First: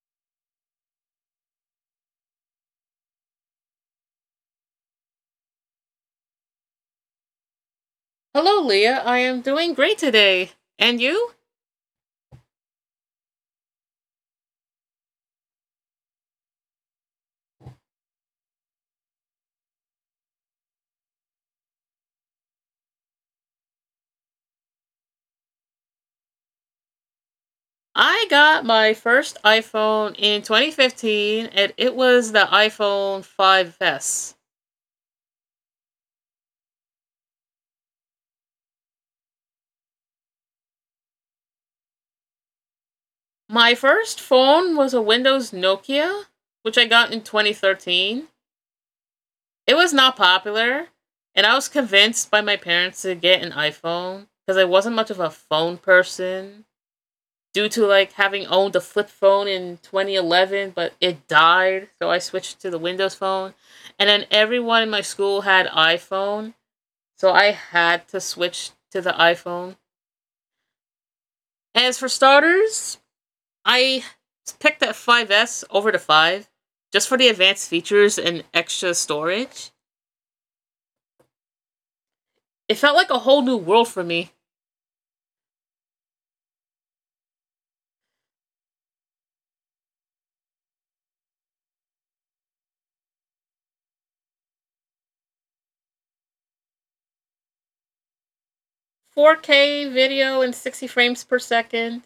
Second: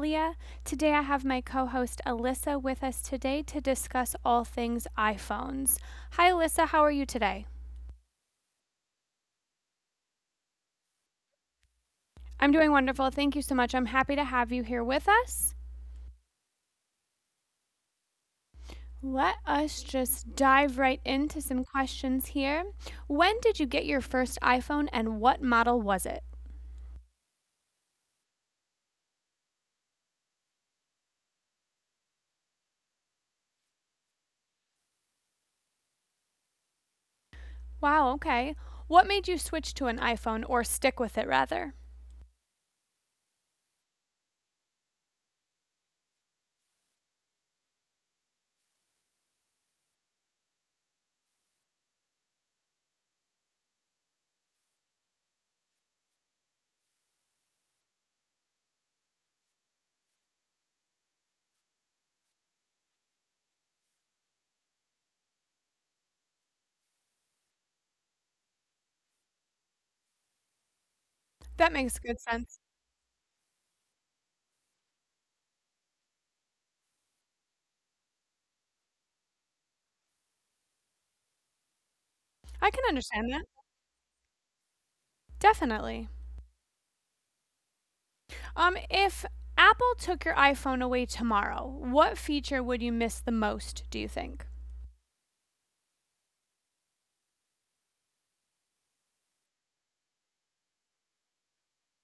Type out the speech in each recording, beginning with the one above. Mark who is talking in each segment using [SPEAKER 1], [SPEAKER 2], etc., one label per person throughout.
[SPEAKER 1] Leah. Today I have my co host, Alyssa, with us today to discuss all things iPhones. Hi, Alyssa, how are you today?
[SPEAKER 2] Hello, Leah. I am doing great today. And you?
[SPEAKER 1] I'm doing wonderful. Thank you so much. I'm happy to have you here with us. Let us just dive right into some questions here. When did you get your first iPhone and what model was it?
[SPEAKER 2] I got my first iPhone in 2015, and it was the iPhone 5S.
[SPEAKER 1] Wow, okay. What made you switch to an iPhone or stick with it rather?
[SPEAKER 2] My first phone was a Windows Nokia, which I got in 2013. It was not popular, and I was convinced by my parents to get an iPhone because I wasn't much of a phone person. Due to like having owned the flip phone in 2011, but it died, so I switched to the Windows phone. And then everyone in my school had iPhone, so I had to switch to the iPhone.
[SPEAKER 1] That
[SPEAKER 2] As
[SPEAKER 1] makes
[SPEAKER 2] for
[SPEAKER 1] good sense.
[SPEAKER 2] starters, I picked that 5S over the 5 just for the advanced features and extra storage. It
[SPEAKER 1] I can
[SPEAKER 2] felt like a
[SPEAKER 1] understand
[SPEAKER 2] whole
[SPEAKER 1] that.
[SPEAKER 2] new world for me.
[SPEAKER 1] Definitely. If Apple took your iPhone away tomorrow, what feature would you miss the most, do you think?
[SPEAKER 2] 4K video and 60 frames per second.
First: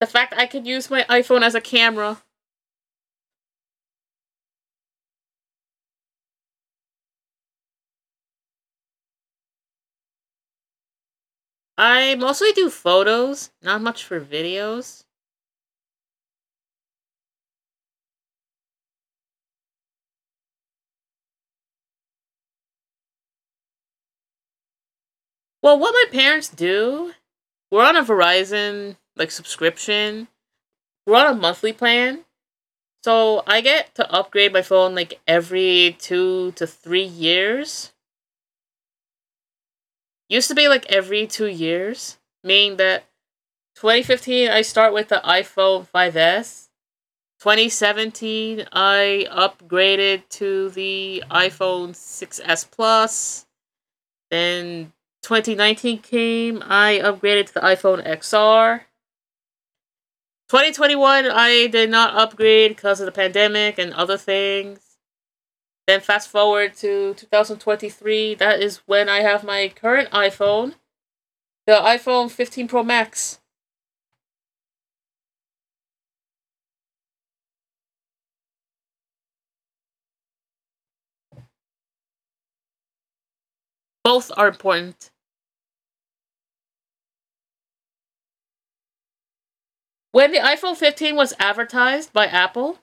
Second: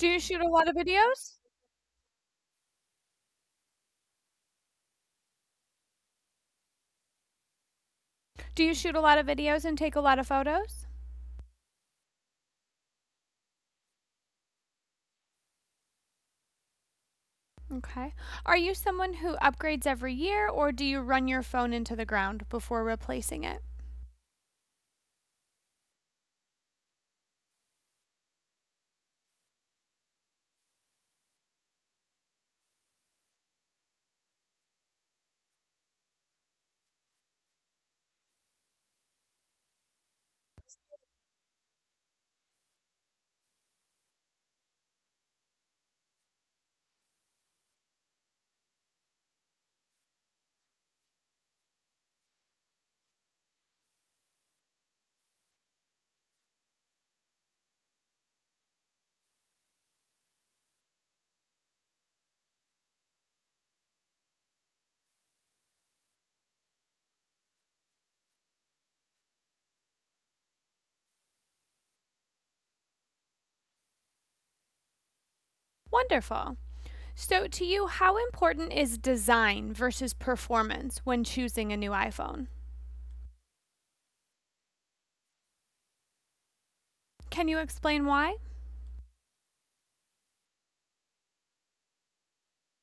[SPEAKER 2] The
[SPEAKER 1] you
[SPEAKER 2] fact
[SPEAKER 1] shoot
[SPEAKER 2] I
[SPEAKER 1] a
[SPEAKER 2] could
[SPEAKER 1] lot of
[SPEAKER 2] use my
[SPEAKER 1] videos?
[SPEAKER 2] iPhone as a camera.
[SPEAKER 1] Do you shoot a lot of videos and take a lot of photos?
[SPEAKER 2] I mostly do photos, not much for videos.
[SPEAKER 1] Okay. Are you someone who upgrades every year or do you run your phone into the ground before replacing it?
[SPEAKER 2] Well, what my parents do, we're on a Verizon like subscription. We're on a monthly plan, so I get to upgrade my phone like every 2 to 3 years. Used to be like every 2 years, meaning that 2015 I start with the iPhone 5S. 2017 I upgraded to the iPhone 6S Plus. Then 2019 came, I upgraded to the iPhone XR. 2021, I did not upgrade because of the pandemic and other things. Then fast forward to 2023, that is when I have my current iPhone, the iPhone 15 Pro Max.
[SPEAKER 1] Wonderful. So, to you, how important is design versus performance when choosing a new iPhone?
[SPEAKER 2] Both are important.
[SPEAKER 1] Can you explain why?
[SPEAKER 2] When the iPhone 15 was advertised by Apple,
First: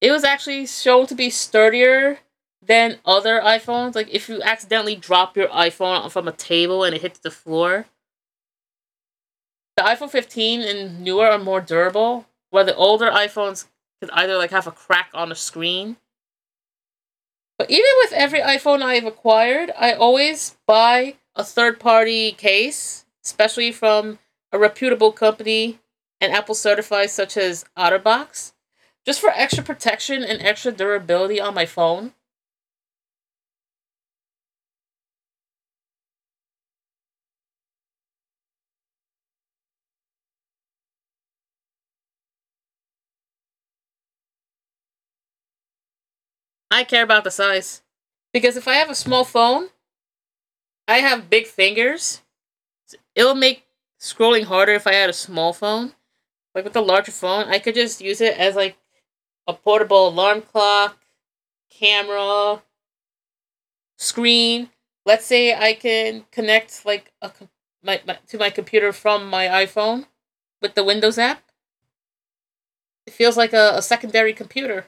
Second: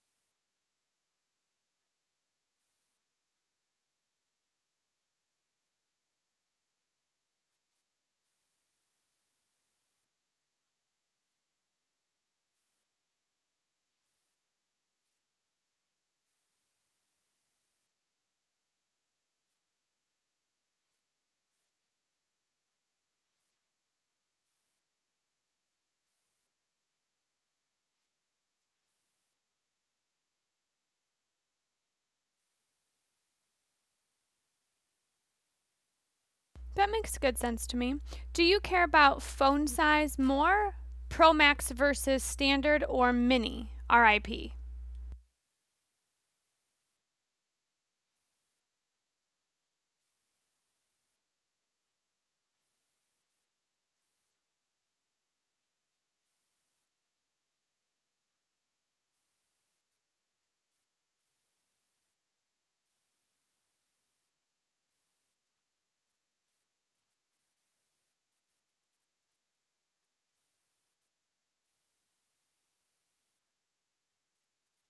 [SPEAKER 2] it was actually shown to be sturdier than other iPhones. Like if you accidentally drop your iPhone from a table and it hits the floor, the iPhone 15 and newer are more durable, while the older iPhones could either like have a crack on the screen. But even with every iPhone I've acquired, I always buy a third party case, especially from a reputable company and Apple certified, such as Otterbox, just for extra protection and extra durability on my phone.
[SPEAKER 1] That makes good sense to me. Do you care about phone size more? Pro Max versus standard or mini? RIP.
[SPEAKER 2] I care about the size. Because if I have a small phone, I have big fingers. It'll make scrolling harder if I had a small phone. Like with the larger phone, I could just use it as like a portable alarm clock, camera, screen. Let's say I can connect like a my to my computer from my iPhone with the Windows app. It feels like a secondary computer.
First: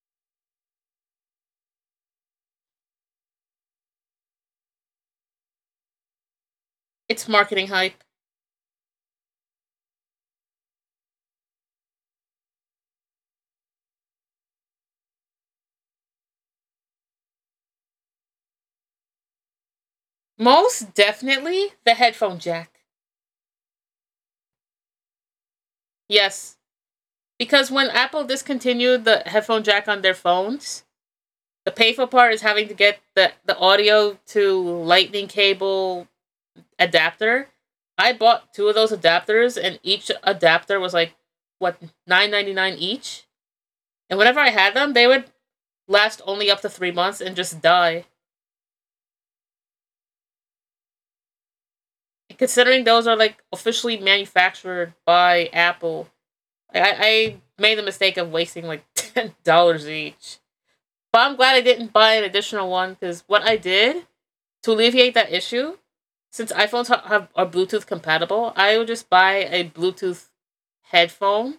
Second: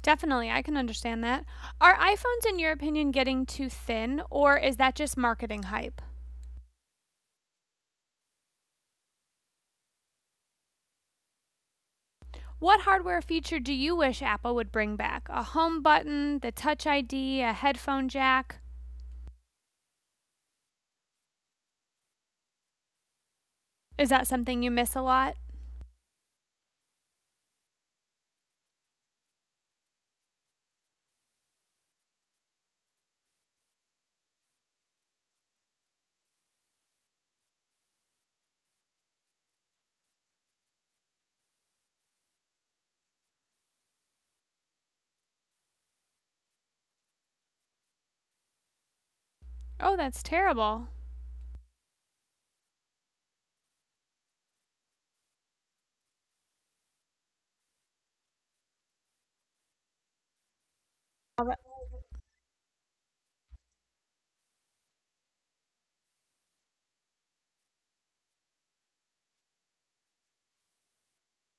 [SPEAKER 1] Definitely, I can understand that. Are iPhones, in your opinion, getting too thin, or is that just marketing hype?
[SPEAKER 2] It's marketing hype.
[SPEAKER 1] What hardware feature do you wish Apple would bring back? A home button, the Touch ID, a headphone jack?
[SPEAKER 2] Most definitely the headphone jack.
[SPEAKER 1] Is that something you miss a lot?
[SPEAKER 2] Yes, because when Apple discontinued the headphone jack on their phones, the painful part is having to get the audio to lightning cable adapter. I bought two of those adapters, and each adapter was like what 9.99 each. And whenever I had them, they would last only up to 3 months and just die.
[SPEAKER 1] Oh, that's terrible.
[SPEAKER 2] And considering those are like officially manufactured by Apple, I made the mistake of wasting like $10 each. But I'm glad
[SPEAKER 1] Oh,
[SPEAKER 2] I didn't buy an additional one because what I did to alleviate that issue, since iPhones have are Bluetooth compatible, I would just buy a Bluetooth headphone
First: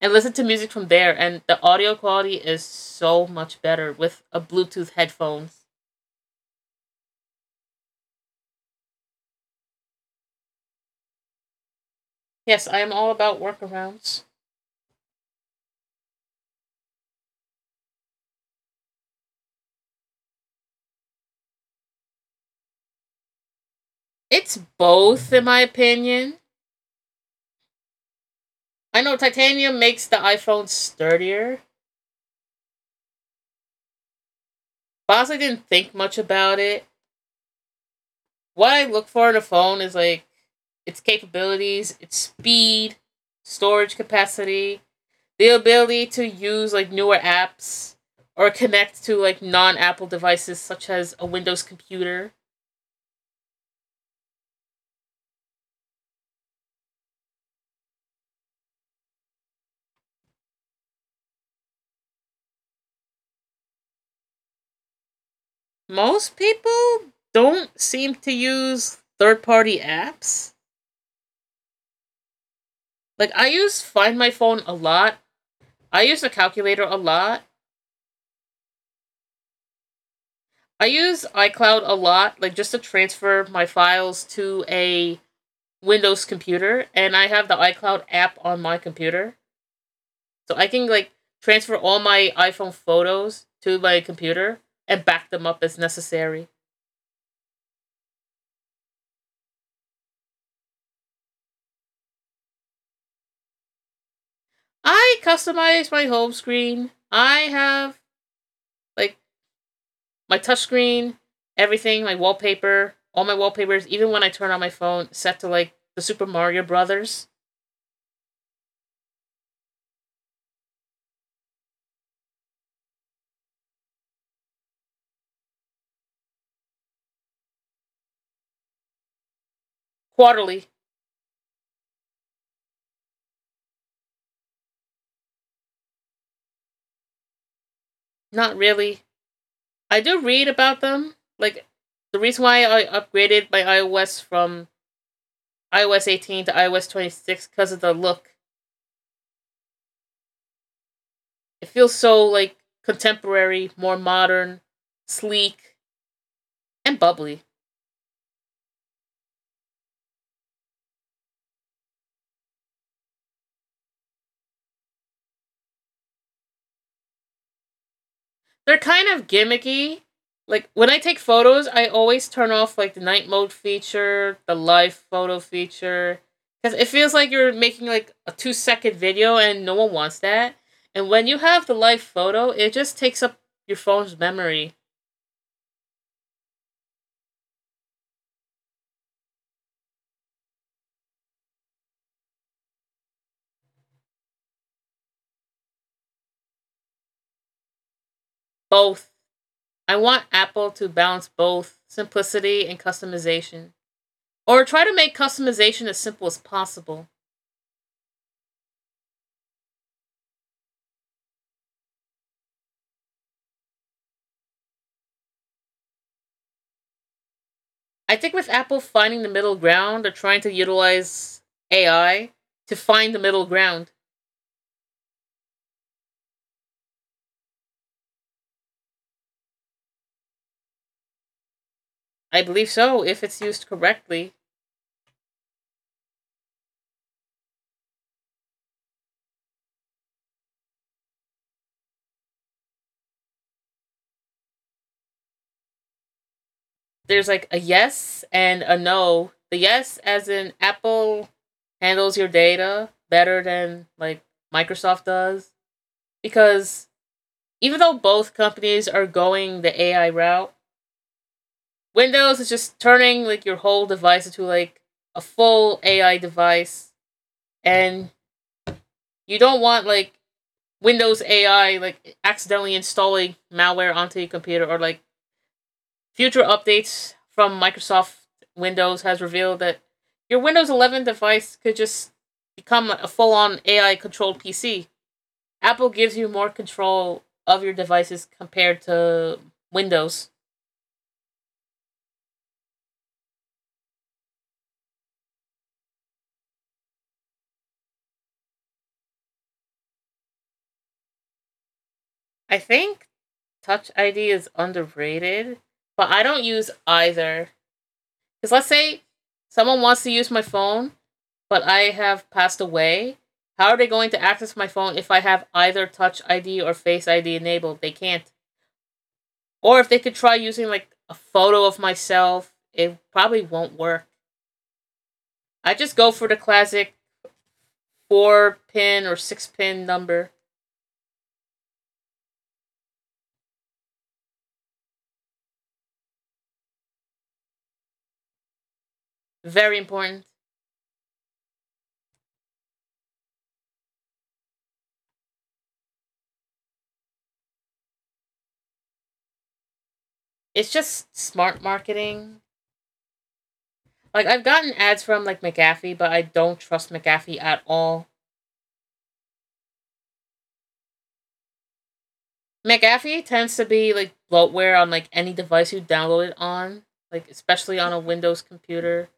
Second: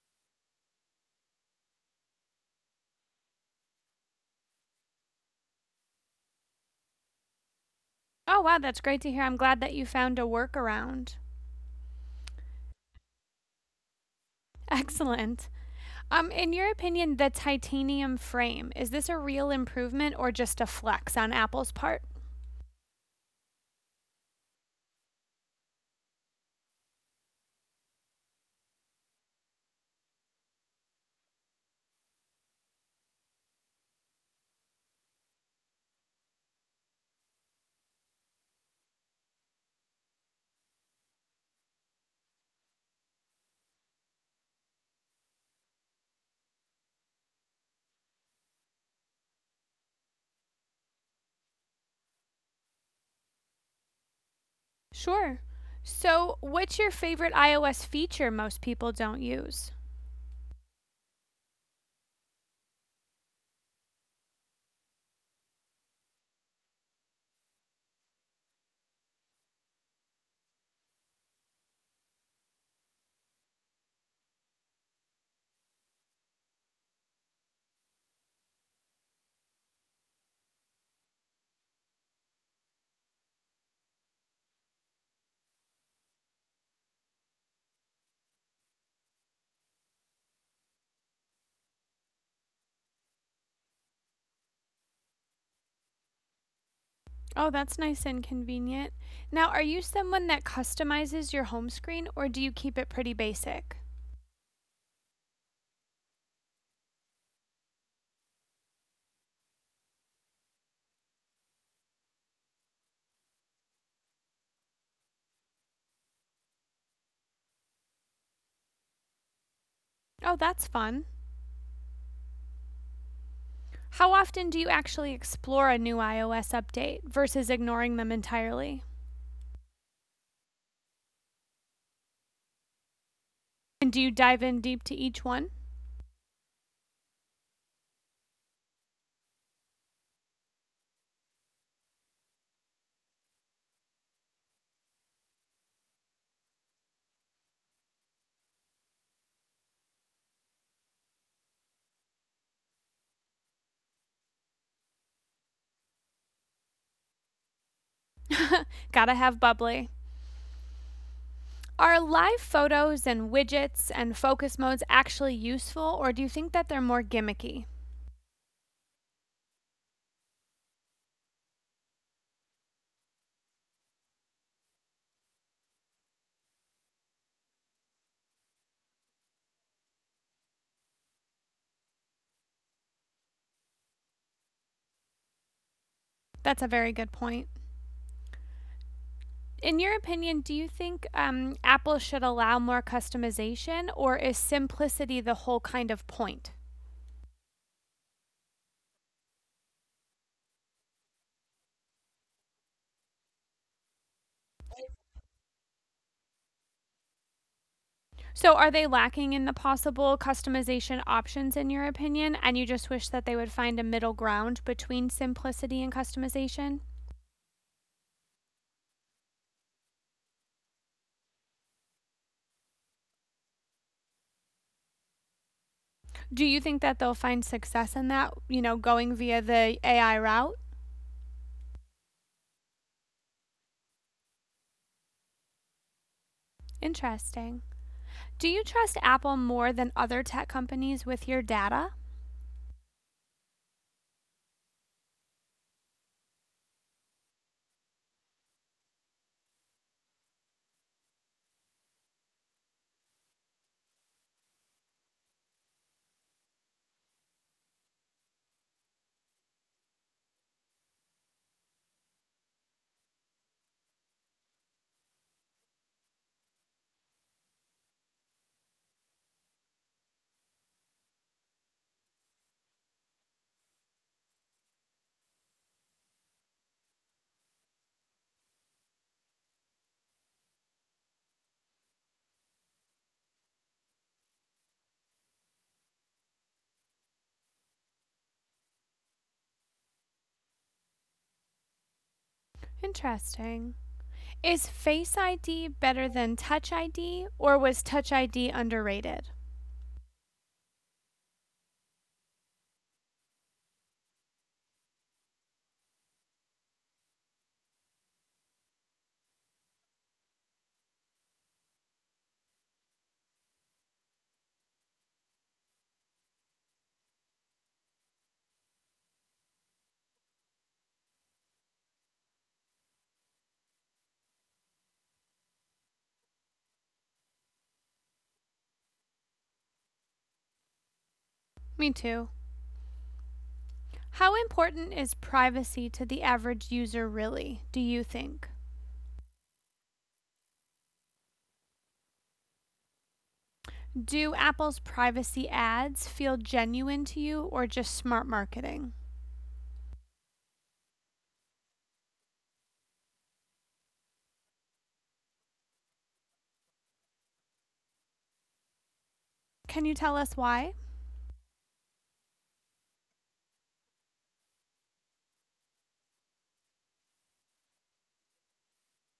[SPEAKER 2] and listen to music from there. And the audio quality is so much better with a Bluetooth headphones.
[SPEAKER 1] oh, wow, that's great to hear. I'm glad that you found a workaround.
[SPEAKER 2] Yes, I am all about workarounds.
[SPEAKER 1] Excellent. In your opinion, the titanium frame, is this a real improvement or just a flex on Apple's part?
[SPEAKER 2] It's both, in my opinion. I know titanium makes the iPhone sturdier, but I honestly didn't think much about it. What I look for in a phone is like its capabilities, its speed, storage capacity, the ability to use like newer apps or connect to like non Apple devices such as a Windows computer.
[SPEAKER 1] Sure. So, what's your favorite iOS feature most people don't use?
[SPEAKER 2] Most people don't seem to use third party apps. Like I use Find My Phone a lot. I use the calculator a lot. I use iCloud a lot, like just to transfer my files to a Windows computer, and I have the iCloud app on my computer, so I can like transfer all my iPhone photos to my computer and back them up as necessary.
[SPEAKER 1] Oh, that's nice and convenient. Now, are you someone that customizes your home screen or do you keep it pretty basic?
[SPEAKER 2] I customize my home screen. I have like my touchscreen, everything, my wallpaper, all my wallpapers, even when I turn on my phone, set to like the Super Mario Brothers.
[SPEAKER 1] Oh, that's fun. How often do you actually explore a new iOS update versus ignoring them entirely?
[SPEAKER 2] Quarterly.
[SPEAKER 1] And do you dive in deep to each one?
[SPEAKER 2] Not really. I do read about them. Like the reason why I upgraded my iOS from iOS 18 to iOS 26 because of the look. It feels so like contemporary, more modern, sleek, and bubbly.
[SPEAKER 1] Gotta have bubbly. Are live photos and widgets and focus modes actually useful, or do you think that they're more gimmicky?
[SPEAKER 2] They're kind of gimmicky. Like when I take photos, I always turn off like the night mode feature, the live photo feature, because it feels like you're making like a 2-second video, and no one wants that. And when you have the live photo, it just takes up your phone's memory.
[SPEAKER 1] That's a very good point. In your opinion, do you think Apple should allow more customization, or is simplicity the whole kind of point?
[SPEAKER 2] Both. I want Apple to balance both simplicity and customization, or try to make customization as simple as possible.
[SPEAKER 1] So, are they lacking in the possible customization options, in your opinion, and you just wish that they would find a middle ground between simplicity and customization?
[SPEAKER 2] I think with Apple finding the middle ground or trying to utilize AI to find the middle ground.
[SPEAKER 1] Do you think that they'll find success in that, you know, going via the AI route?
[SPEAKER 2] I believe so if it's used correctly.
[SPEAKER 1] Interesting. Do you trust Apple more than other tech companies with your data?
[SPEAKER 2] There's like a yes and a no. The yes as in Apple handles your data better than like Microsoft does, because even though both companies are going the AI route, Windows is just turning like your whole device into like a full AI device, and you don't want like Windows AI like accidentally installing malware onto your computer or like future updates from Microsoft. Windows has revealed that your Windows 11 device could just become a full-on AI controlled PC. Apple gives you more control of your devices compared to Windows.
[SPEAKER 1] Interesting. Is Face ID better than Touch ID, or was Touch ID underrated?
[SPEAKER 2] I think Touch ID is underrated, but I don't use either. Cuz let's say someone wants to use my phone but I have passed away. How are they going to access my phone if I have either Touch ID or Face ID enabled? They can't. Or if they could try using like a photo of myself, it probably won't work. I just go for the classic four pin or six pin number.
[SPEAKER 1] Me too. How important is privacy to the average user, really, do you think?
[SPEAKER 2] Very important.
[SPEAKER 1] Do Apple's privacy ads feel genuine to you or just smart marketing?
[SPEAKER 2] It's just smart marketing. Like I've gotten ads from like McAfee, but I don't trust McAfee at all.
[SPEAKER 1] Can you tell us why?
[SPEAKER 2] McAfee tends to be like bloatware on like any device you download it on, like especially on a Windows computer.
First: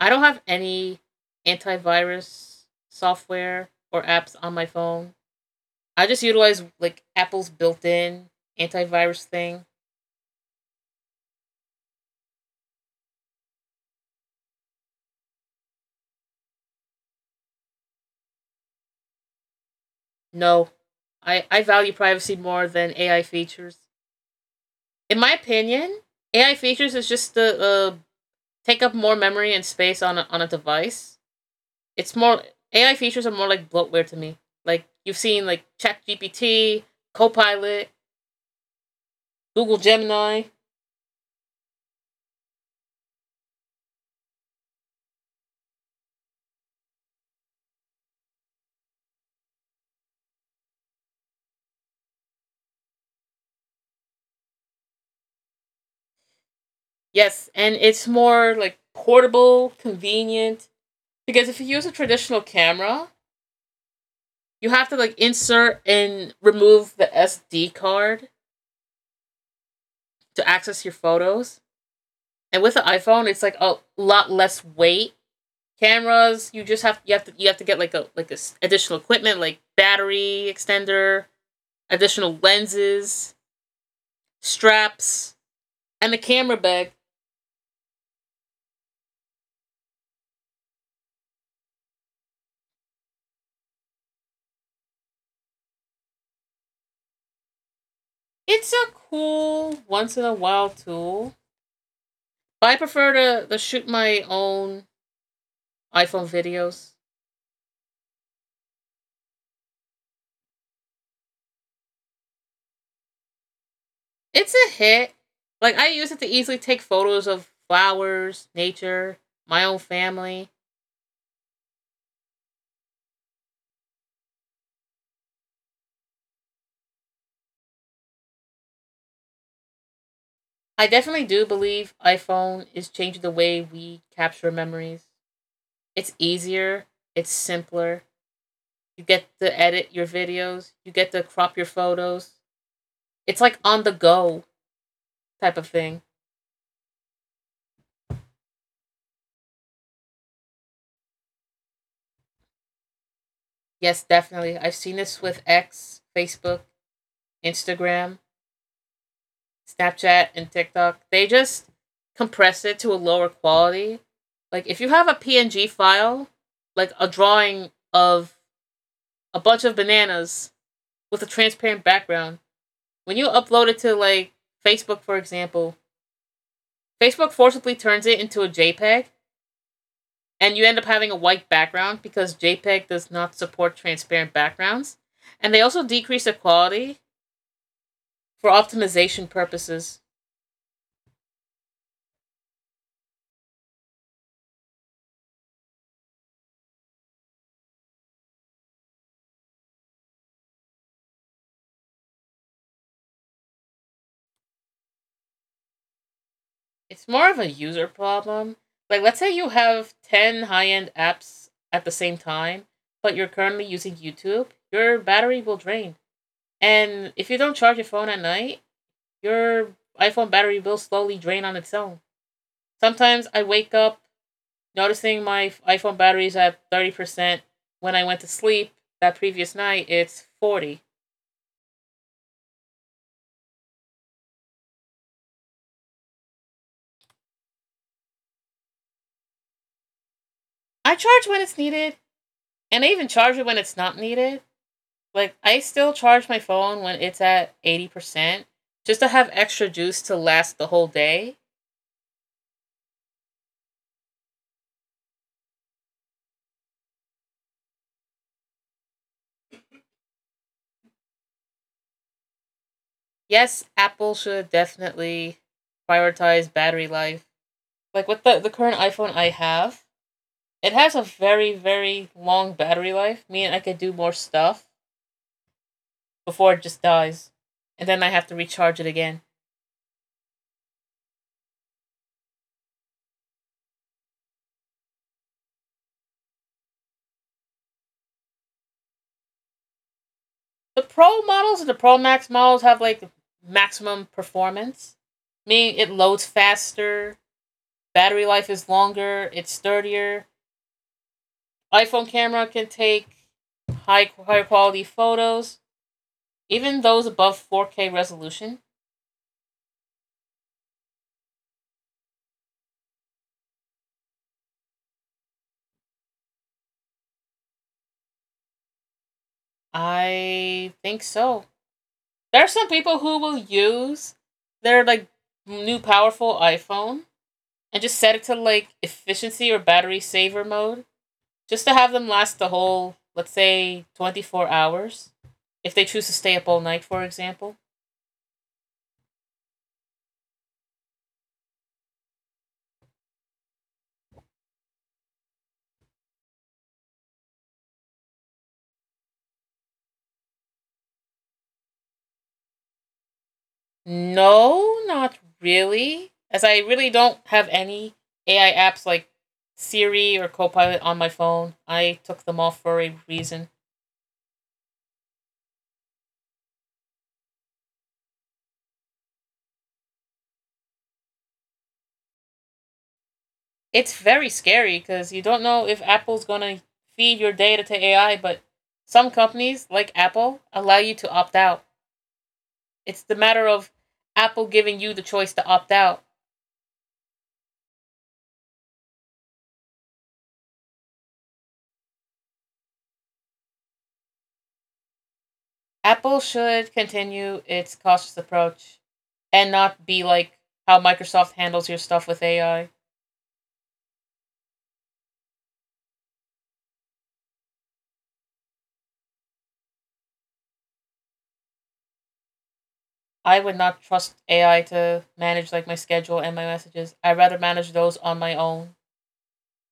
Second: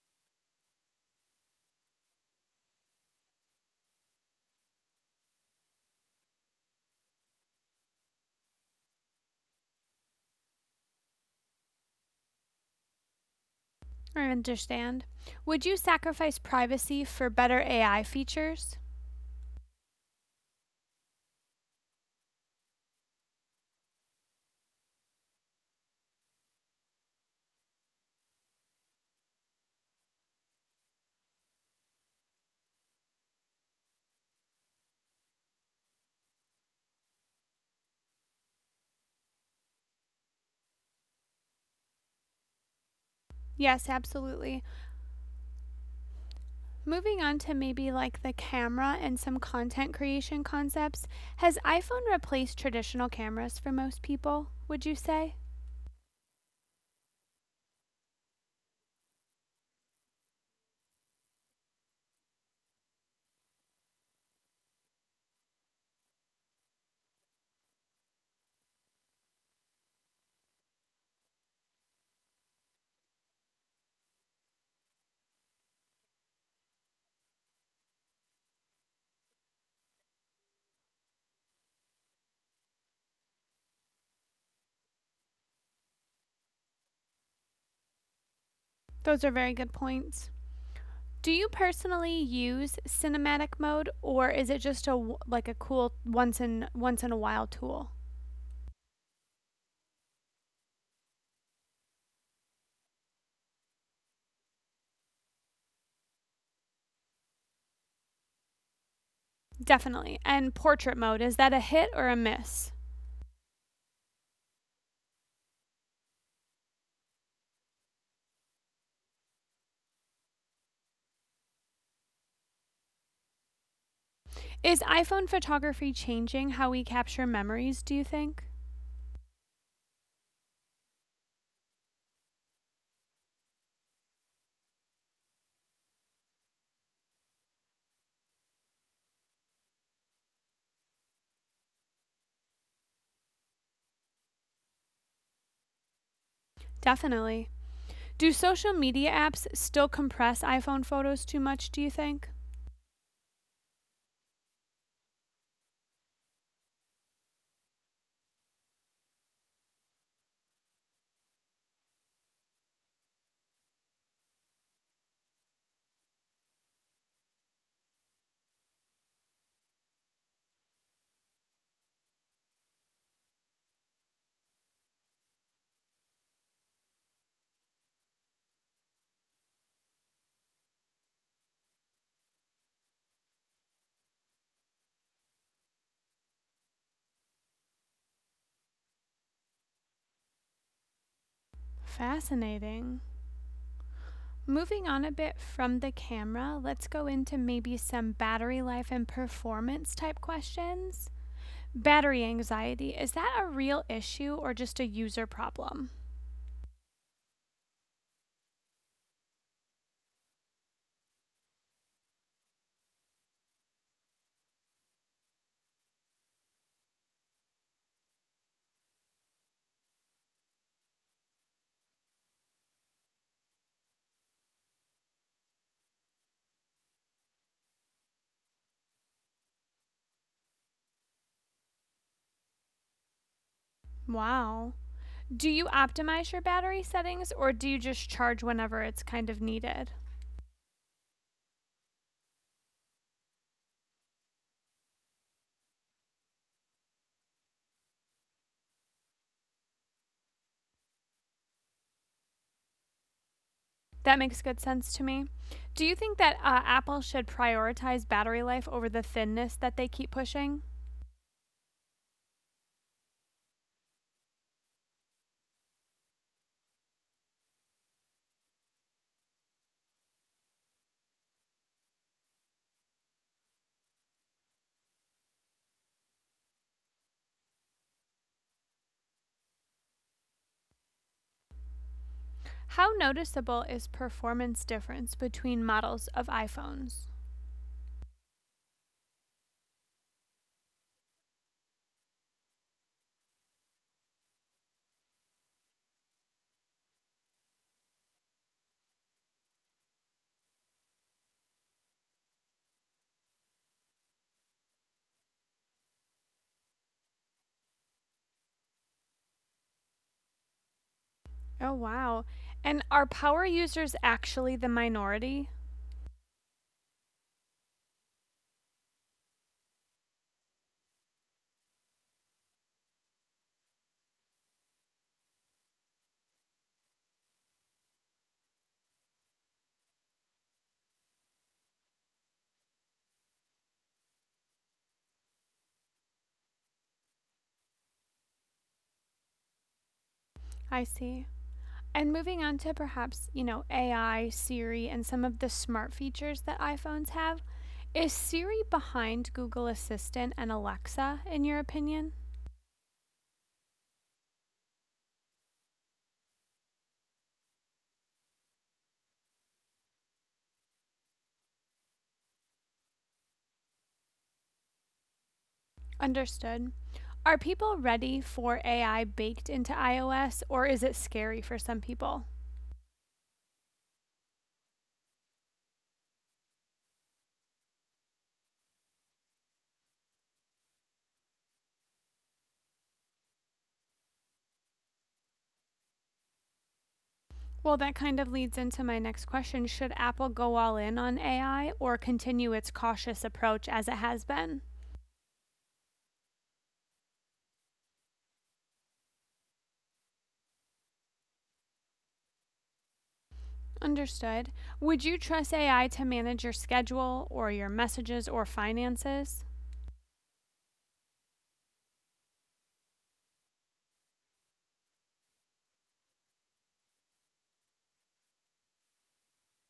[SPEAKER 2] I don't have any antivirus software or apps on my phone. I just utilize like Apple's built-in antivirus thing.
[SPEAKER 1] I understand. Would you sacrifice privacy for better AI features?
[SPEAKER 2] No, I value privacy more than AI features. In my opinion, AI features is just the take up more memory and space on a device. It's more AI features are more like bloatware to me. Like you've seen like ChatGPT, Copilot, Google Gemini.
[SPEAKER 1] Yes, absolutely. Moving on to maybe like the camera and some content creation concepts, has iPhone replaced traditional cameras for most people, would you say?
[SPEAKER 2] Yes, and it's more like portable, convenient. Because if you use a traditional camera, you have to like insert and remove the SD card to access your photos. And with the iPhone, it's like a lot less weight. Cameras, you just have you have to get like a additional equipment like battery extender, additional lenses, straps, and the camera bag.
[SPEAKER 1] Those are very good points. Do you personally use cinematic mode or is it just a like a cool once in a while tool?
[SPEAKER 2] It's a cool once in a while tool, but I prefer to shoot my own iPhone videos.
[SPEAKER 1] Definitely. And portrait mode, is that a hit or a miss?
[SPEAKER 2] It's a hit. Like I use it to easily take photos of flowers, nature, my own family.
[SPEAKER 1] Is iPhone photography changing how we capture memories, do you think?
[SPEAKER 2] I definitely do believe iPhone is changing the way we capture memories. It's easier, it's simpler. You get to edit your videos, you get to crop your photos. It's like on the go type of thing.
[SPEAKER 1] Definitely. Do social media apps still compress iPhone photos too much, do you think?
[SPEAKER 2] Yes, definitely. I've seen this with X, Facebook, Instagram. Snapchat and TikTok, they just compress it to a lower quality. Like if you have a PNG file, like a drawing of a bunch of bananas with a transparent background, when you upload it to like Facebook, for example, Facebook forcibly turns it into a JPEG and you end up having a white background because JPEG does not support transparent backgrounds. And they also decrease the quality for optimization purposes.
[SPEAKER 1] Fascinating. Moving on a bit from the camera, let's go into maybe some battery life and performance type questions. Battery anxiety, is that a real issue or just a user problem?
[SPEAKER 2] It's more of a user problem. Like, let's say you have 10 high end apps at the same time, but you're currently using YouTube, your battery will drain. And if you don't charge your phone at night, your iPhone battery will slowly drain on its own. Sometimes I wake up noticing my iPhone battery is at 30%. When I went to sleep that previous night, it's 40.
[SPEAKER 1] Wow. Do you optimize your battery settings or do you just charge whenever it's kind of needed?
[SPEAKER 2] I charge when it's needed, and I even charge it when it's not needed. Like I still charge my phone when it's at 80% just to have extra juice to last the whole day.
[SPEAKER 1] That makes good sense to me. Do you think that Apple should prioritize battery life over the thinness that they keep pushing?
[SPEAKER 2] Yes, Apple should definitely prioritize battery life. Like with the current iPhone I have, it has a very, very long battery life, meaning I could do more stuff before it just dies. And then I have to recharge it again.
[SPEAKER 1] How noticeable is performance difference between models of iPhones?
[SPEAKER 2] The Pro models and the Pro Max models have like maximum performance, meaning it loads faster, battery life is longer, it's sturdier, iPhone camera can take high quality photos, even those above 4K resolution.
[SPEAKER 1] Oh, wow. And are power users actually the minority?
[SPEAKER 2] I think so. There are some people who will use their like new powerful iPhone and just set it to like efficiency or battery saver mode just to have them last the whole, let's say, 24 hours if they choose to stay up all night, for example.
[SPEAKER 1] I see. And moving on to perhaps, you know, AI, Siri, and some of the smart features that iPhones have, is Siri behind Google Assistant and Alexa, in your opinion?
[SPEAKER 2] No, not really, as I really don't have any AI apps like Siri or Copilot on my phone. I took them off for a reason.
[SPEAKER 1] Understood. Are people ready for AI baked into iOS, or is it scary for some people?
[SPEAKER 2] It's very scary because you don't know if Apple's going to feed your data to AI, but some companies, like Apple, allow you to opt out. It's the matter of Apple giving you the choice to opt out.
[SPEAKER 1] Well, that kind of leads into my next question. Should Apple go all in on AI or continue its cautious approach as it has been?
[SPEAKER 2] Apple should continue its cautious approach and not be like how Microsoft handles your stuff with AI.
[SPEAKER 1] Understood. Would you trust AI to manage your schedule or your messages or finances?
[SPEAKER 2] I would not trust AI to manage like my schedule and my messages. I'd rather manage those on my own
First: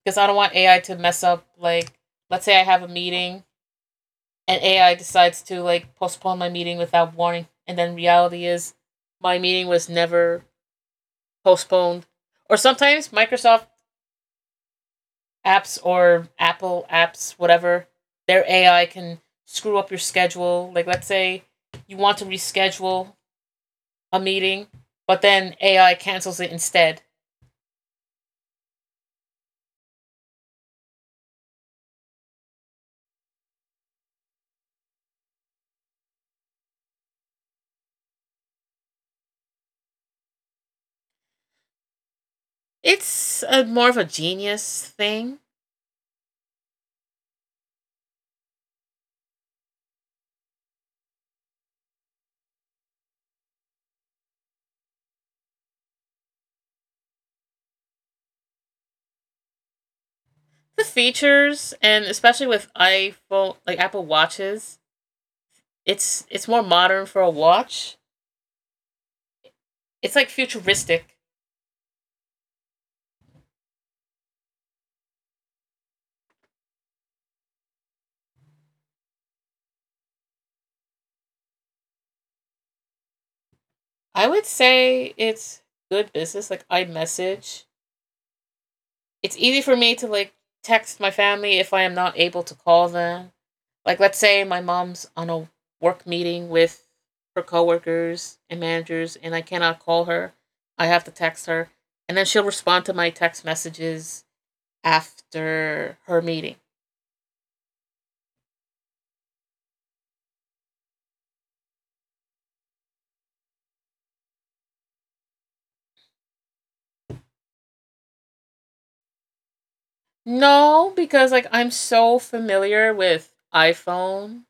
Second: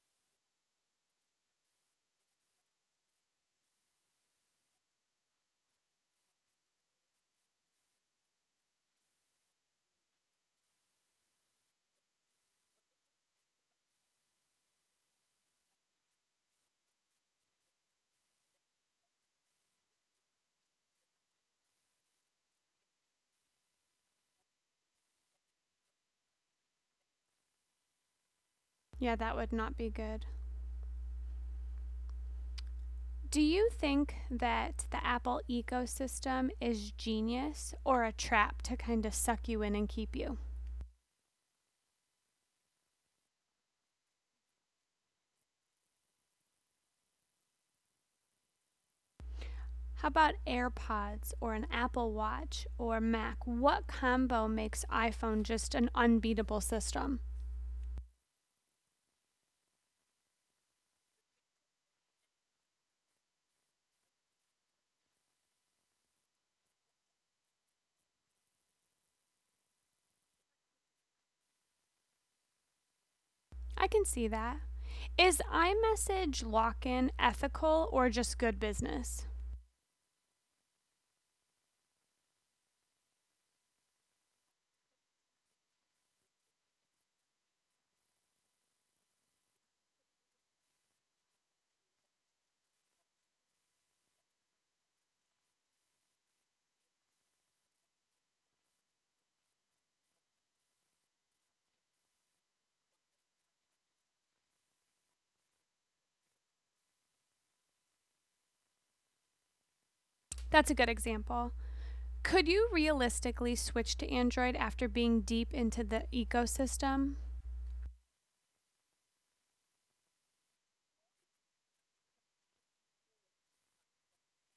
[SPEAKER 2] because I don't want AI to mess up. Like, let's say I have a meeting and AI decides to like postpone my meeting without warning, and then reality is my meeting was never postponed. Or sometimes Microsoft apps or Apple apps, whatever, their AI can screw up your schedule. Like, let's say you want to reschedule a meeting, but then AI cancels it instead.
[SPEAKER 1] Yeah, that would not be good. Do you think that the Apple ecosystem is genius or a trap to kind of suck you in and keep you?
[SPEAKER 2] It's a, more of a genius thing.
[SPEAKER 1] How about AirPods or an Apple Watch or Mac? What combo makes iPhone just an unbeatable system?
[SPEAKER 2] The features, and especially with iPhone, like Apple Watches, it's more modern for a watch. It's like futuristic.
[SPEAKER 1] I can see that. Is iMessage lock in ethical or just good business?
[SPEAKER 2] I would say it's good business, like iMessage. It's easy for me to like text my family if I am not able to call them. Like, let's say my mom's on a work meeting with her coworkers and managers and I cannot call her. I have to text her and then she'll respond to my text messages after her meeting.
[SPEAKER 1] That's a good example. Could you realistically switch to Android after being deep into the ecosystem?
[SPEAKER 2] No, because like I'm so familiar with iPhone.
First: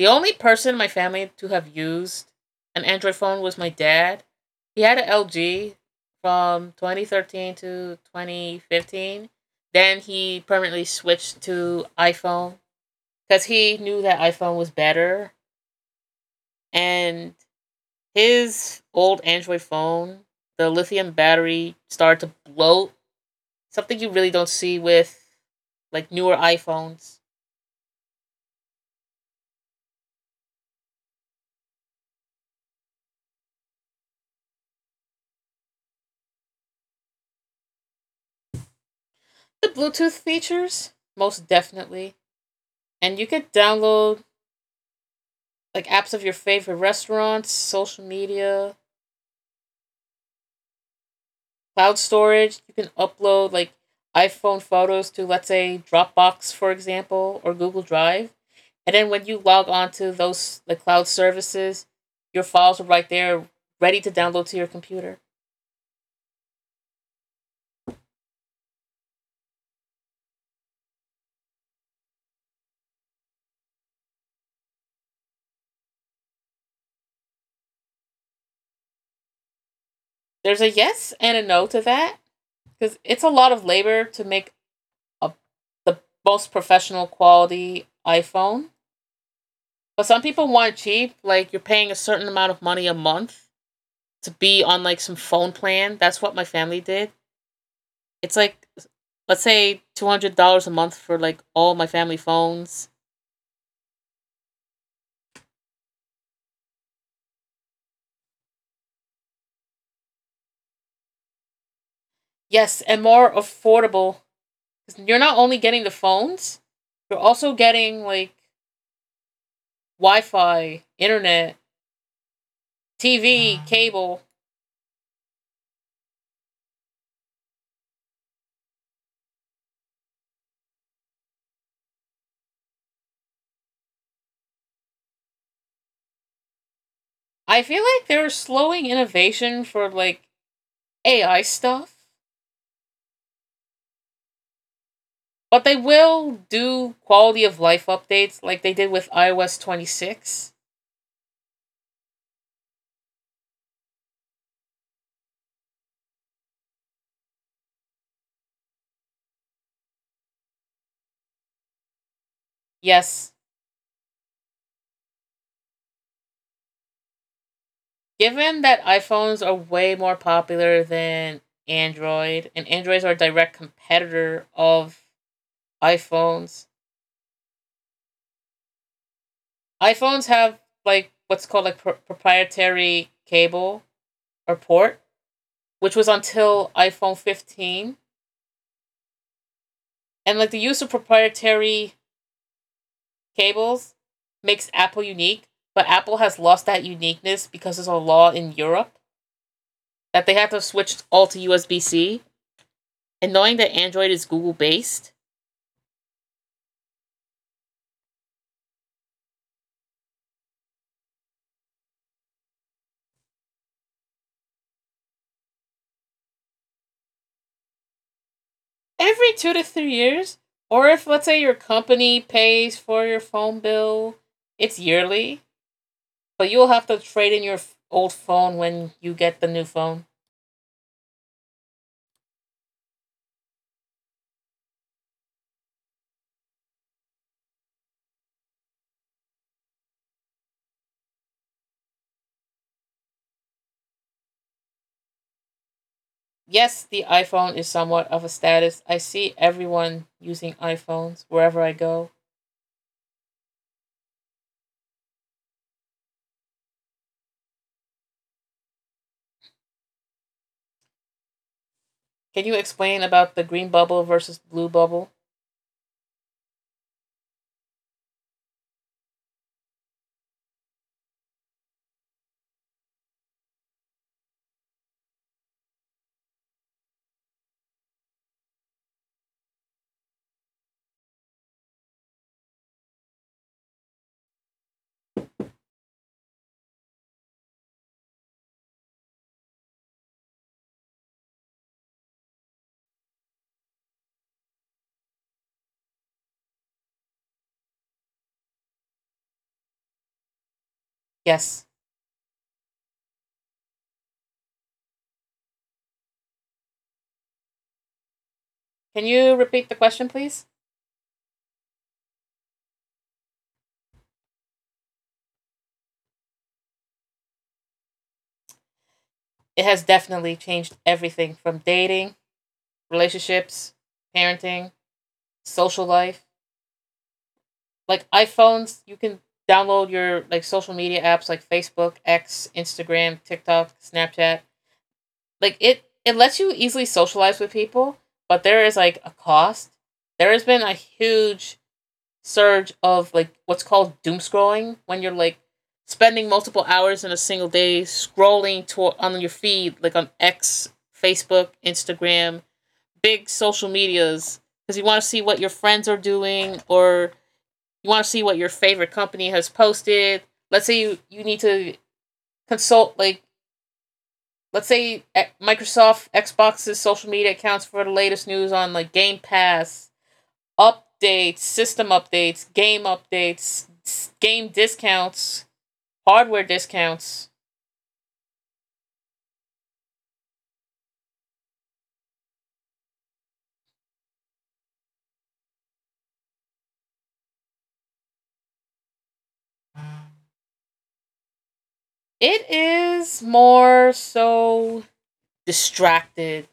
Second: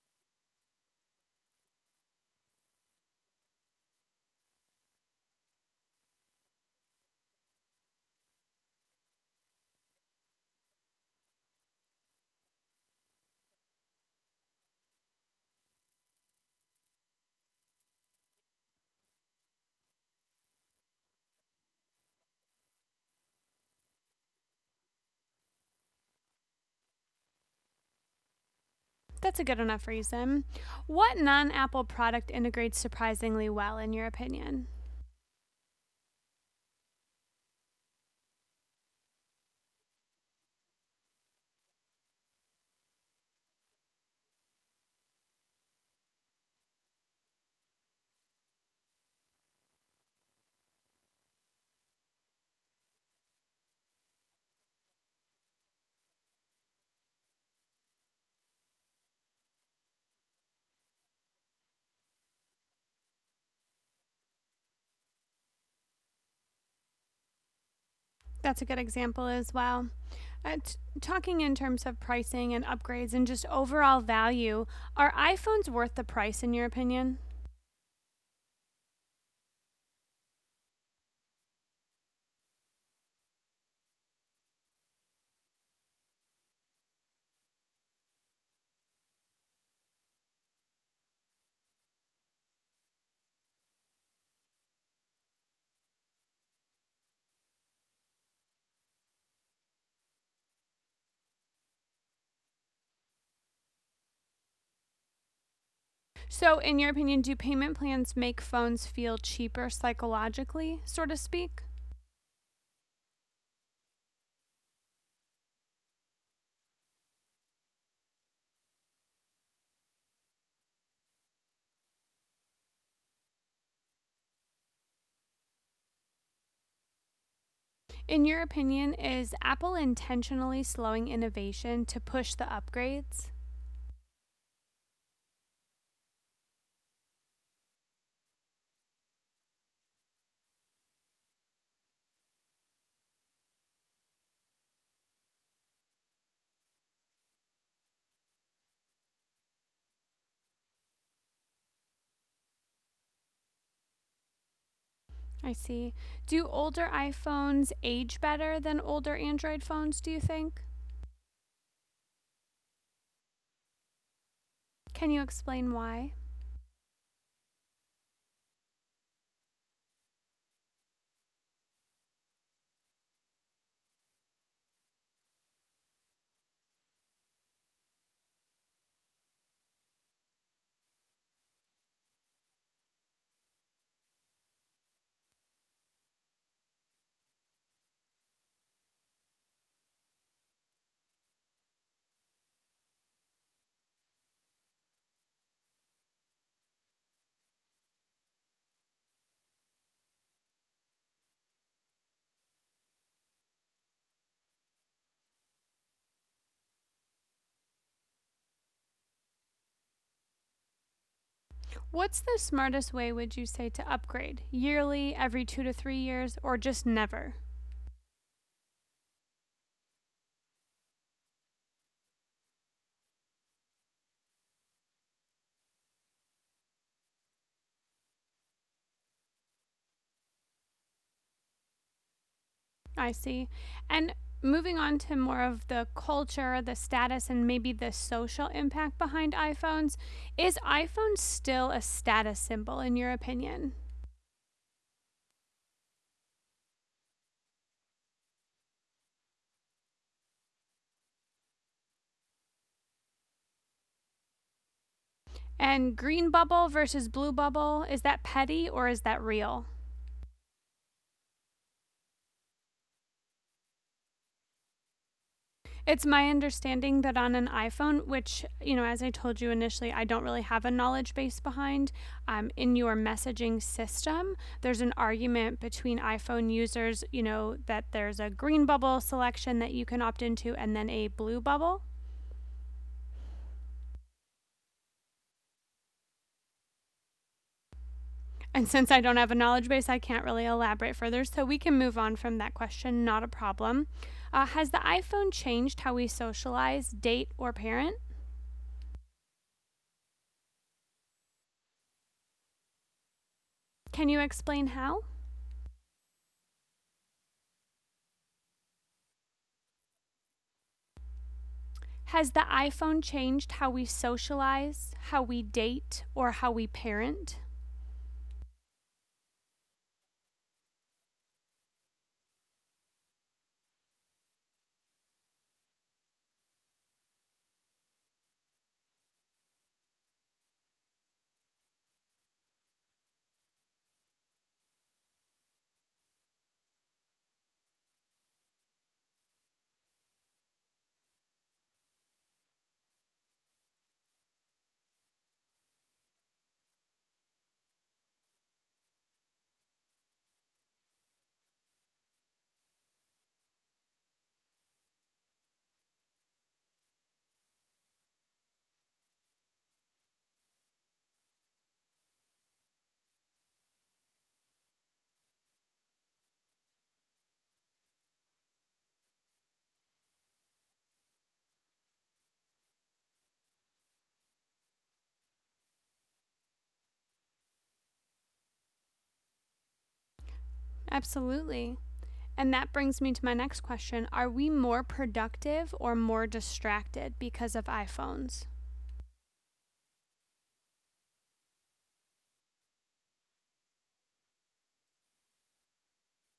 [SPEAKER 2] The only person in my family to have used an Android phone was my dad. He had an LG from 2013 to 2015. Then he permanently switched to iPhone because he knew that iPhone was better. And his old Android phone, the lithium battery started to bloat. Something you really don't see with like newer iPhones.
[SPEAKER 1] That's a good enough reason. What non Apple product integrates surprisingly well, in your opinion?
[SPEAKER 2] The Bluetooth features, most definitely. And you could download like apps of your favorite restaurants, social media, cloud storage. You can upload like iPhone photos to, let's say, Dropbox, for example, or Google Drive. And then when you log on to those the cloud services, your files are right there, ready to download to your computer.
[SPEAKER 1] That's a good example as well. Uh, talking in terms of pricing and upgrades and just overall value, are iPhones worth the price, in your opinion?
[SPEAKER 2] There's a yes and a no to that because it's a lot of labor to make. Of the most professional quality iPhone. But some people want it cheap. Like you're paying a certain amount of money a month to be on like some phone plan. That's what my family did. It's like, let's say, $200 a month for like all my family phones.
[SPEAKER 1] So, in your opinion, do payment plans make phones feel cheaper psychologically, so to speak?
[SPEAKER 2] Yes, and more affordable. 'Cause you're not only getting the phones, you're also getting like Wi-Fi, internet, TV, cable.
[SPEAKER 1] In your opinion, is Apple intentionally slowing innovation to push the upgrades?
[SPEAKER 2] I feel like they're slowing innovation for like AI stuff. But they will do quality of life updates like they did with iOS 26.
[SPEAKER 1] I see. Do older iPhones age better than older Android phones, do you think?
[SPEAKER 2] Yes,
[SPEAKER 1] Can you explain why?
[SPEAKER 2] given that iPhones are way more popular than Android, and Androids are a direct competitor of iPhones, iPhones have like what's called like proprietary cable or port, which was until iPhone 15. And like the use of proprietary cables makes Apple unique, but Apple has lost that uniqueness because there's a law in Europe that they have to switch all to USB C, and knowing that Android is Google based,
[SPEAKER 1] What's the smartest way, would you say, to upgrade? Yearly, every two to three years, or just never?
[SPEAKER 2] every 2 to 3 years, or if, let's say, your company pays for your phone bill, it's yearly, but you'll have to trade in your old phone when you get the new phone.
[SPEAKER 1] I see. And moving on to more of the culture, the status, and maybe the social impact behind iPhones, is iPhone still a status symbol in your opinion?
[SPEAKER 2] Yes, the iPhone is somewhat of a status. I see everyone using iPhones wherever I go.
[SPEAKER 1] And green bubble versus blue bubble, is that petty or is that real?
[SPEAKER 2] Can you explain about the green bubble versus blue bubble?
[SPEAKER 1] It's my understanding that on an iPhone, which, you know, as I told you initially, I don't really have a knowledge base behind, in your messaging system, there's an argument between iPhone users, you know, that there's a green bubble selection that you can opt into and then a blue bubble. And since I don't have a knowledge base, I can't really elaborate further. So we can move on from that question, not a problem. Has the iPhone changed how we socialize, date, or parent?
[SPEAKER 2] Yes.
[SPEAKER 1] Can you explain how?
[SPEAKER 2] Can you repeat the question, please?
[SPEAKER 1] Has the iPhone changed how we socialize, how we date, or how we parent?
[SPEAKER 2] It has definitely changed everything from dating, relationships, parenting, social life. Like iPhones, you can download your like social media apps like Facebook, X, Instagram, TikTok, Snapchat. Like it lets you easily socialize with people, but there is like a cost. There has been a huge surge of like what's called doom scrolling when you're like spending multiple hours in a single day scrolling to on your feed like on X, Facebook, Instagram, big social medias because you want to see what your friends are doing or you want to see what your favorite company has posted. Let's say you need to consult, like, let's say E, Microsoft Xbox's social media accounts for the latest news on, like, Game Pass, updates, system updates, game discounts, hardware discounts.
[SPEAKER 1] Absolutely. And that brings me to my next question. Are we more productive or more distracted because of iPhones?
[SPEAKER 2] It is more so distracted.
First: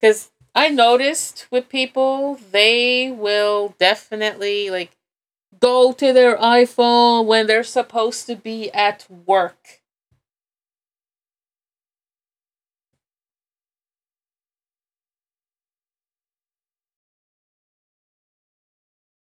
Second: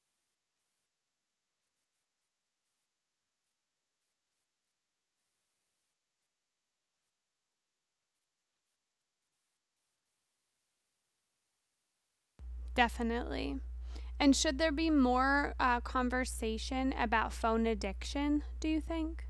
[SPEAKER 2] Because I noticed with people, they will definitely like go to their iPhone when they're supposed to be at work.
[SPEAKER 1] Definitely. And should there be more conversation about phone addiction, do you think?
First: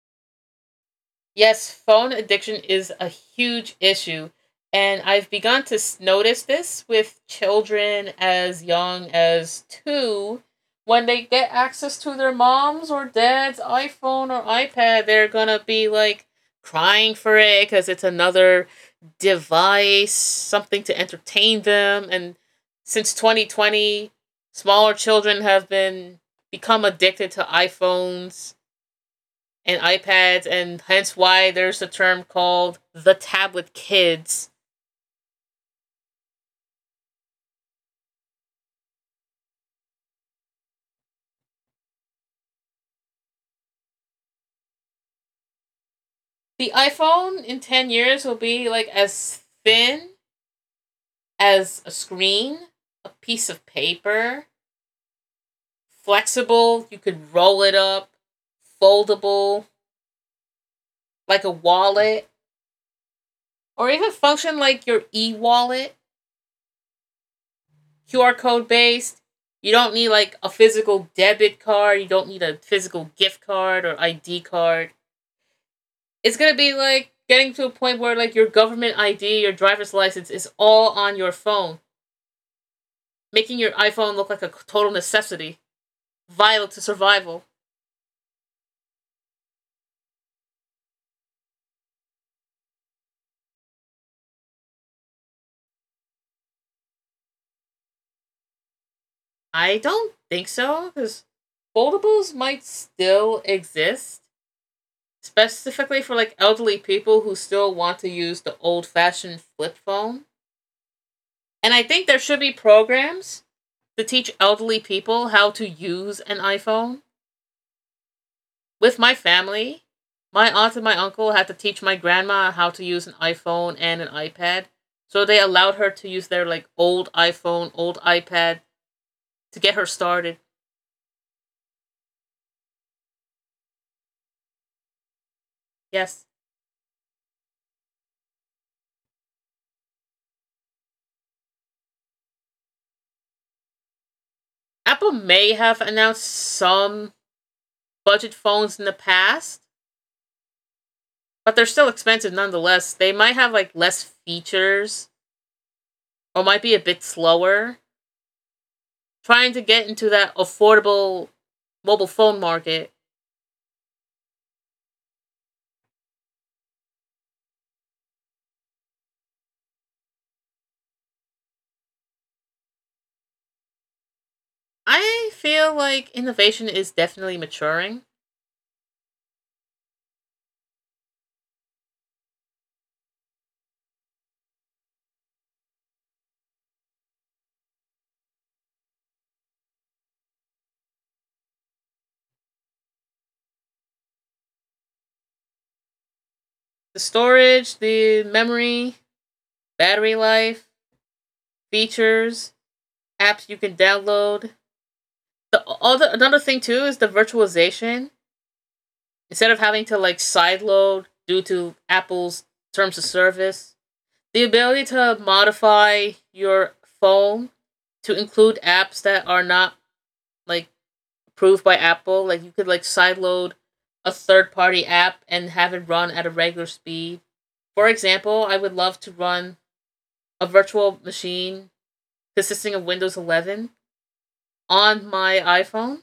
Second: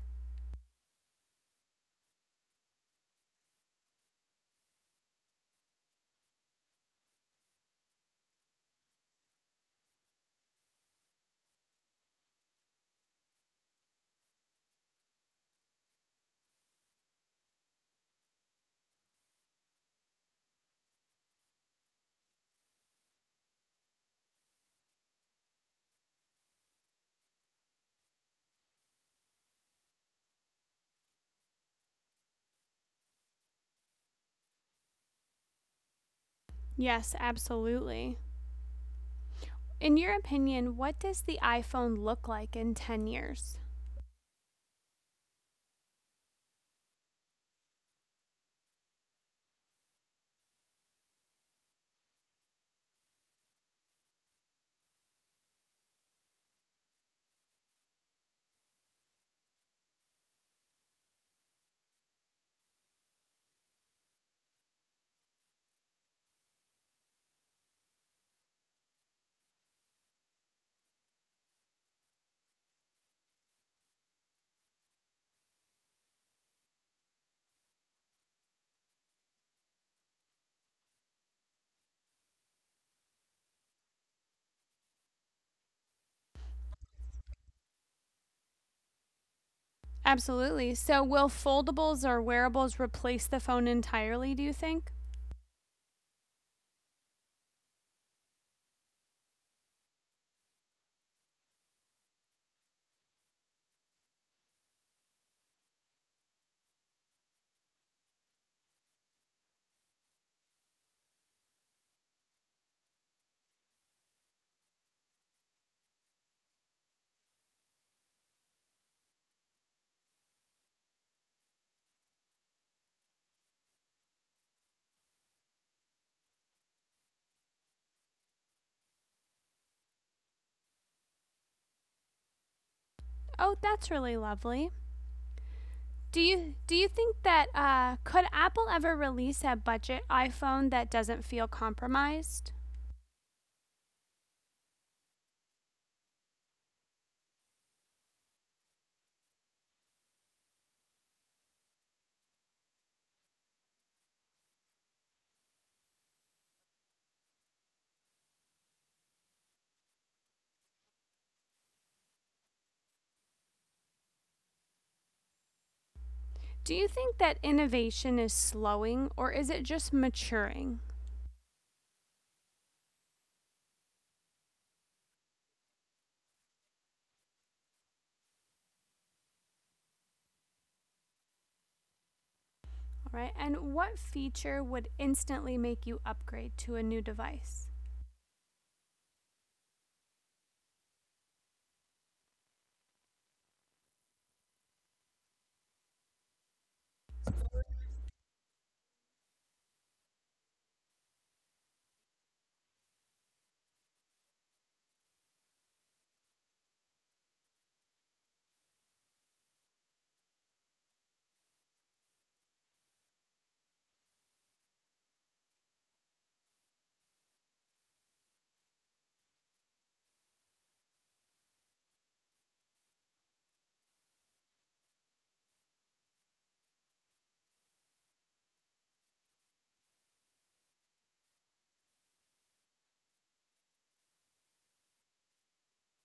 [SPEAKER 2] Yes, phone addiction is a huge issue. And I've begun to notice this with children as young as two. When they get access to their mom's or dad's iPhone or iPad, they're going to be like crying for it because it's another device, something to entertain them. And since 2020, smaller children have been become addicted to iPhones and iPads, and hence why there's a term called the tablet kids.
[SPEAKER 1] Yes, absolutely. In your opinion, what does the iPhone look like in 10 years?
[SPEAKER 2] The iPhone in 10 years will be like as thin as a screen, a piece of paper, flexible, you could roll it up, foldable, like a wallet, or even function like your e wallet, QR code based. You don't need like a physical debit card, you don't need a physical gift card or ID card. It's gonna be like getting to a point where like your government ID, your driver's license is all on your phone, making your iPhone look like a total necessity, vital to survival.
[SPEAKER 1] Absolutely. So, will foldables or wearables replace the phone entirely, do you think?
[SPEAKER 2] I don't think so, because foldables might still exist, specifically for like elderly people who still want to use the old-fashioned flip phone. And I think there should be programs to teach elderly people how to use an iPhone. With my family, my aunt and my uncle had to teach my grandma how to use an iPhone and an iPad. So they allowed her to use their like old iPhone, old iPad to get her started.
[SPEAKER 1] Oh, that's really lovely. Do
[SPEAKER 2] Yes.
[SPEAKER 1] you do you think that could Apple ever release a budget iPhone that doesn't feel compromised?
[SPEAKER 2] Apple may have announced some budget phones in the past, but they're still expensive nonetheless. They might have like less features or might be a bit slower trying to get into that affordable mobile phone market.
[SPEAKER 1] Do you think that innovation is slowing or is it just maturing?
[SPEAKER 2] I feel like innovation is definitely maturing.
[SPEAKER 1] All right. And what feature would instantly make you upgrade to a new device?
[SPEAKER 2] The storage, the memory, battery life, features, apps you can download. The other Another thing too is the virtualization. Instead of having to like sideload due to Apple's terms of service, the ability to modify your phone to include apps that are not like approved by Apple. Like you could like sideload a third party app and have it run at a regular speed. For example, I would love to run a virtual machine consisting of Windows 11 on my iPhone.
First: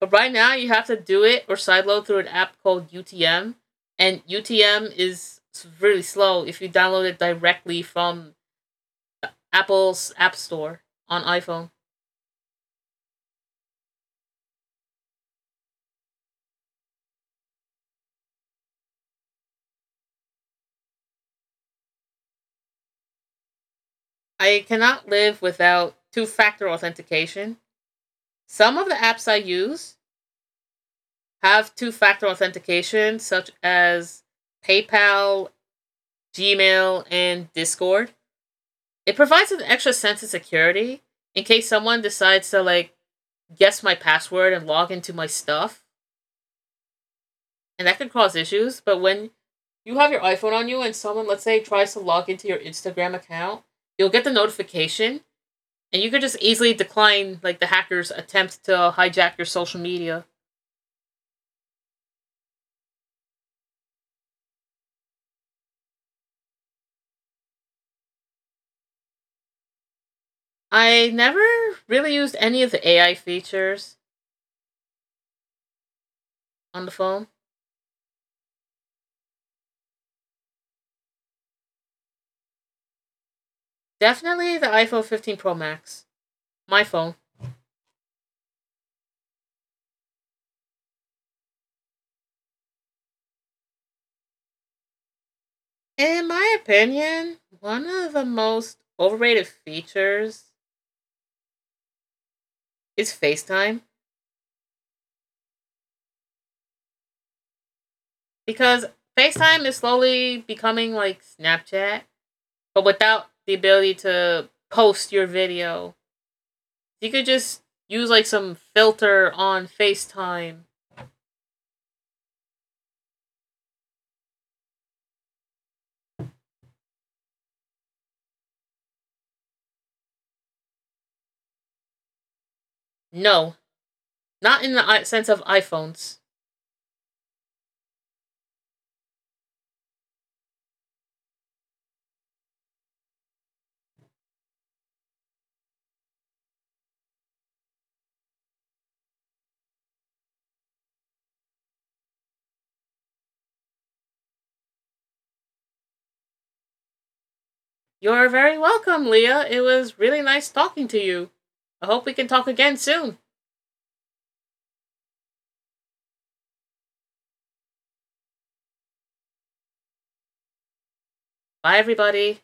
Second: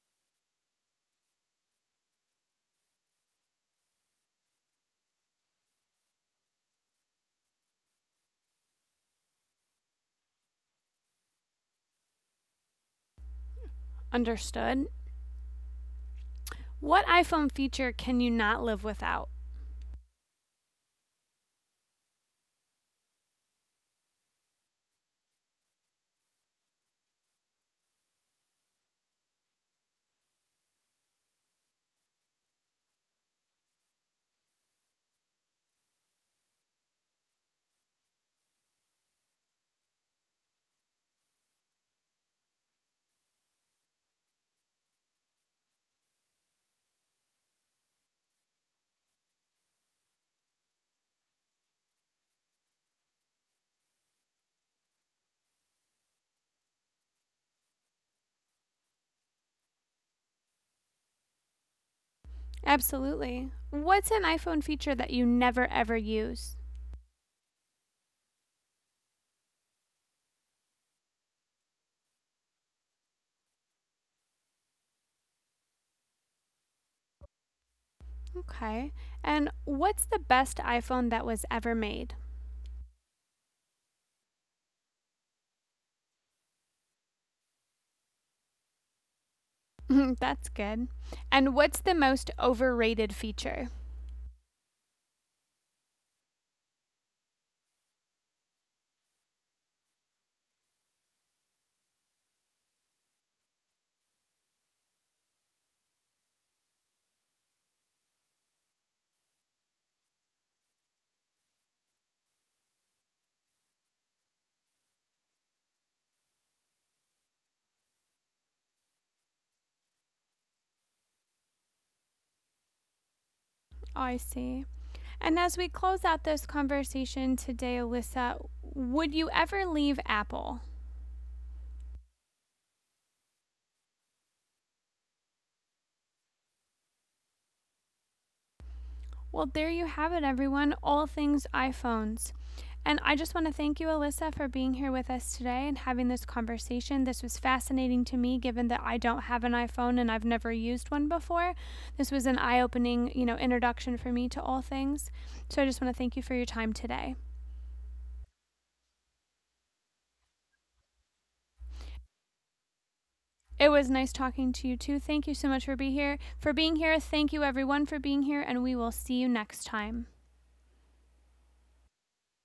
[SPEAKER 2] But right now, you have to do it or sideload through an app called UTM. And UTM is really slow if you download it directly from Apple's App Store on iPhone.
[SPEAKER 1] Understood. What iPhone feature can you not live without?
[SPEAKER 2] I cannot live without two factor authentication. Some of the apps I use have two factor authentication, such as PayPal, Gmail, and Discord. It provides an extra sense of security in case someone decides to like guess my password and log into my stuff, and that could cause issues. But when you have your iPhone on you and someone, let's say, tries to log into your Instagram account, you'll get the notification and you could just easily decline like the hacker's attempt to hijack your social media.
[SPEAKER 1] Absolutely. What's an iPhone feature that you never ever use?
[SPEAKER 2] I never really used any of the AI features on the phone.
[SPEAKER 1] Okay. And what's the best iPhone that was ever made?
[SPEAKER 2] Definitely the iPhone 15 Pro Max, my phone.
[SPEAKER 1] That's good. And what's the most overrated feature?
[SPEAKER 2] In my opinion, one of the most overrated features is FaceTime because FaceTime is slowly becoming like Snapchat, but without the ability to post your video. You could just use like some filter on FaceTime.
[SPEAKER 1] I see. And as we close out this conversation today, Alyssa, would you ever leave Apple?
[SPEAKER 2] No, not in the sense of iPhones.
[SPEAKER 1] Well, there you have it, everyone. All things iPhones. And I just want to thank you, Alyssa, for being here with us today and having this conversation. This was fascinating to me, given that I don't have an iPhone and I've never used one before. This was an eye-opening, you know, introduction for me to all things. So I just want to thank you for your time today.
[SPEAKER 2] You're very welcome, Leah. It was really nice talking to you. I hope we can talk again soon.
[SPEAKER 1] It was nice talking to you too. Thank you so much for being here. For being here, thank you everyone for being here, and we will see you next time.
[SPEAKER 2] Bye, everybody.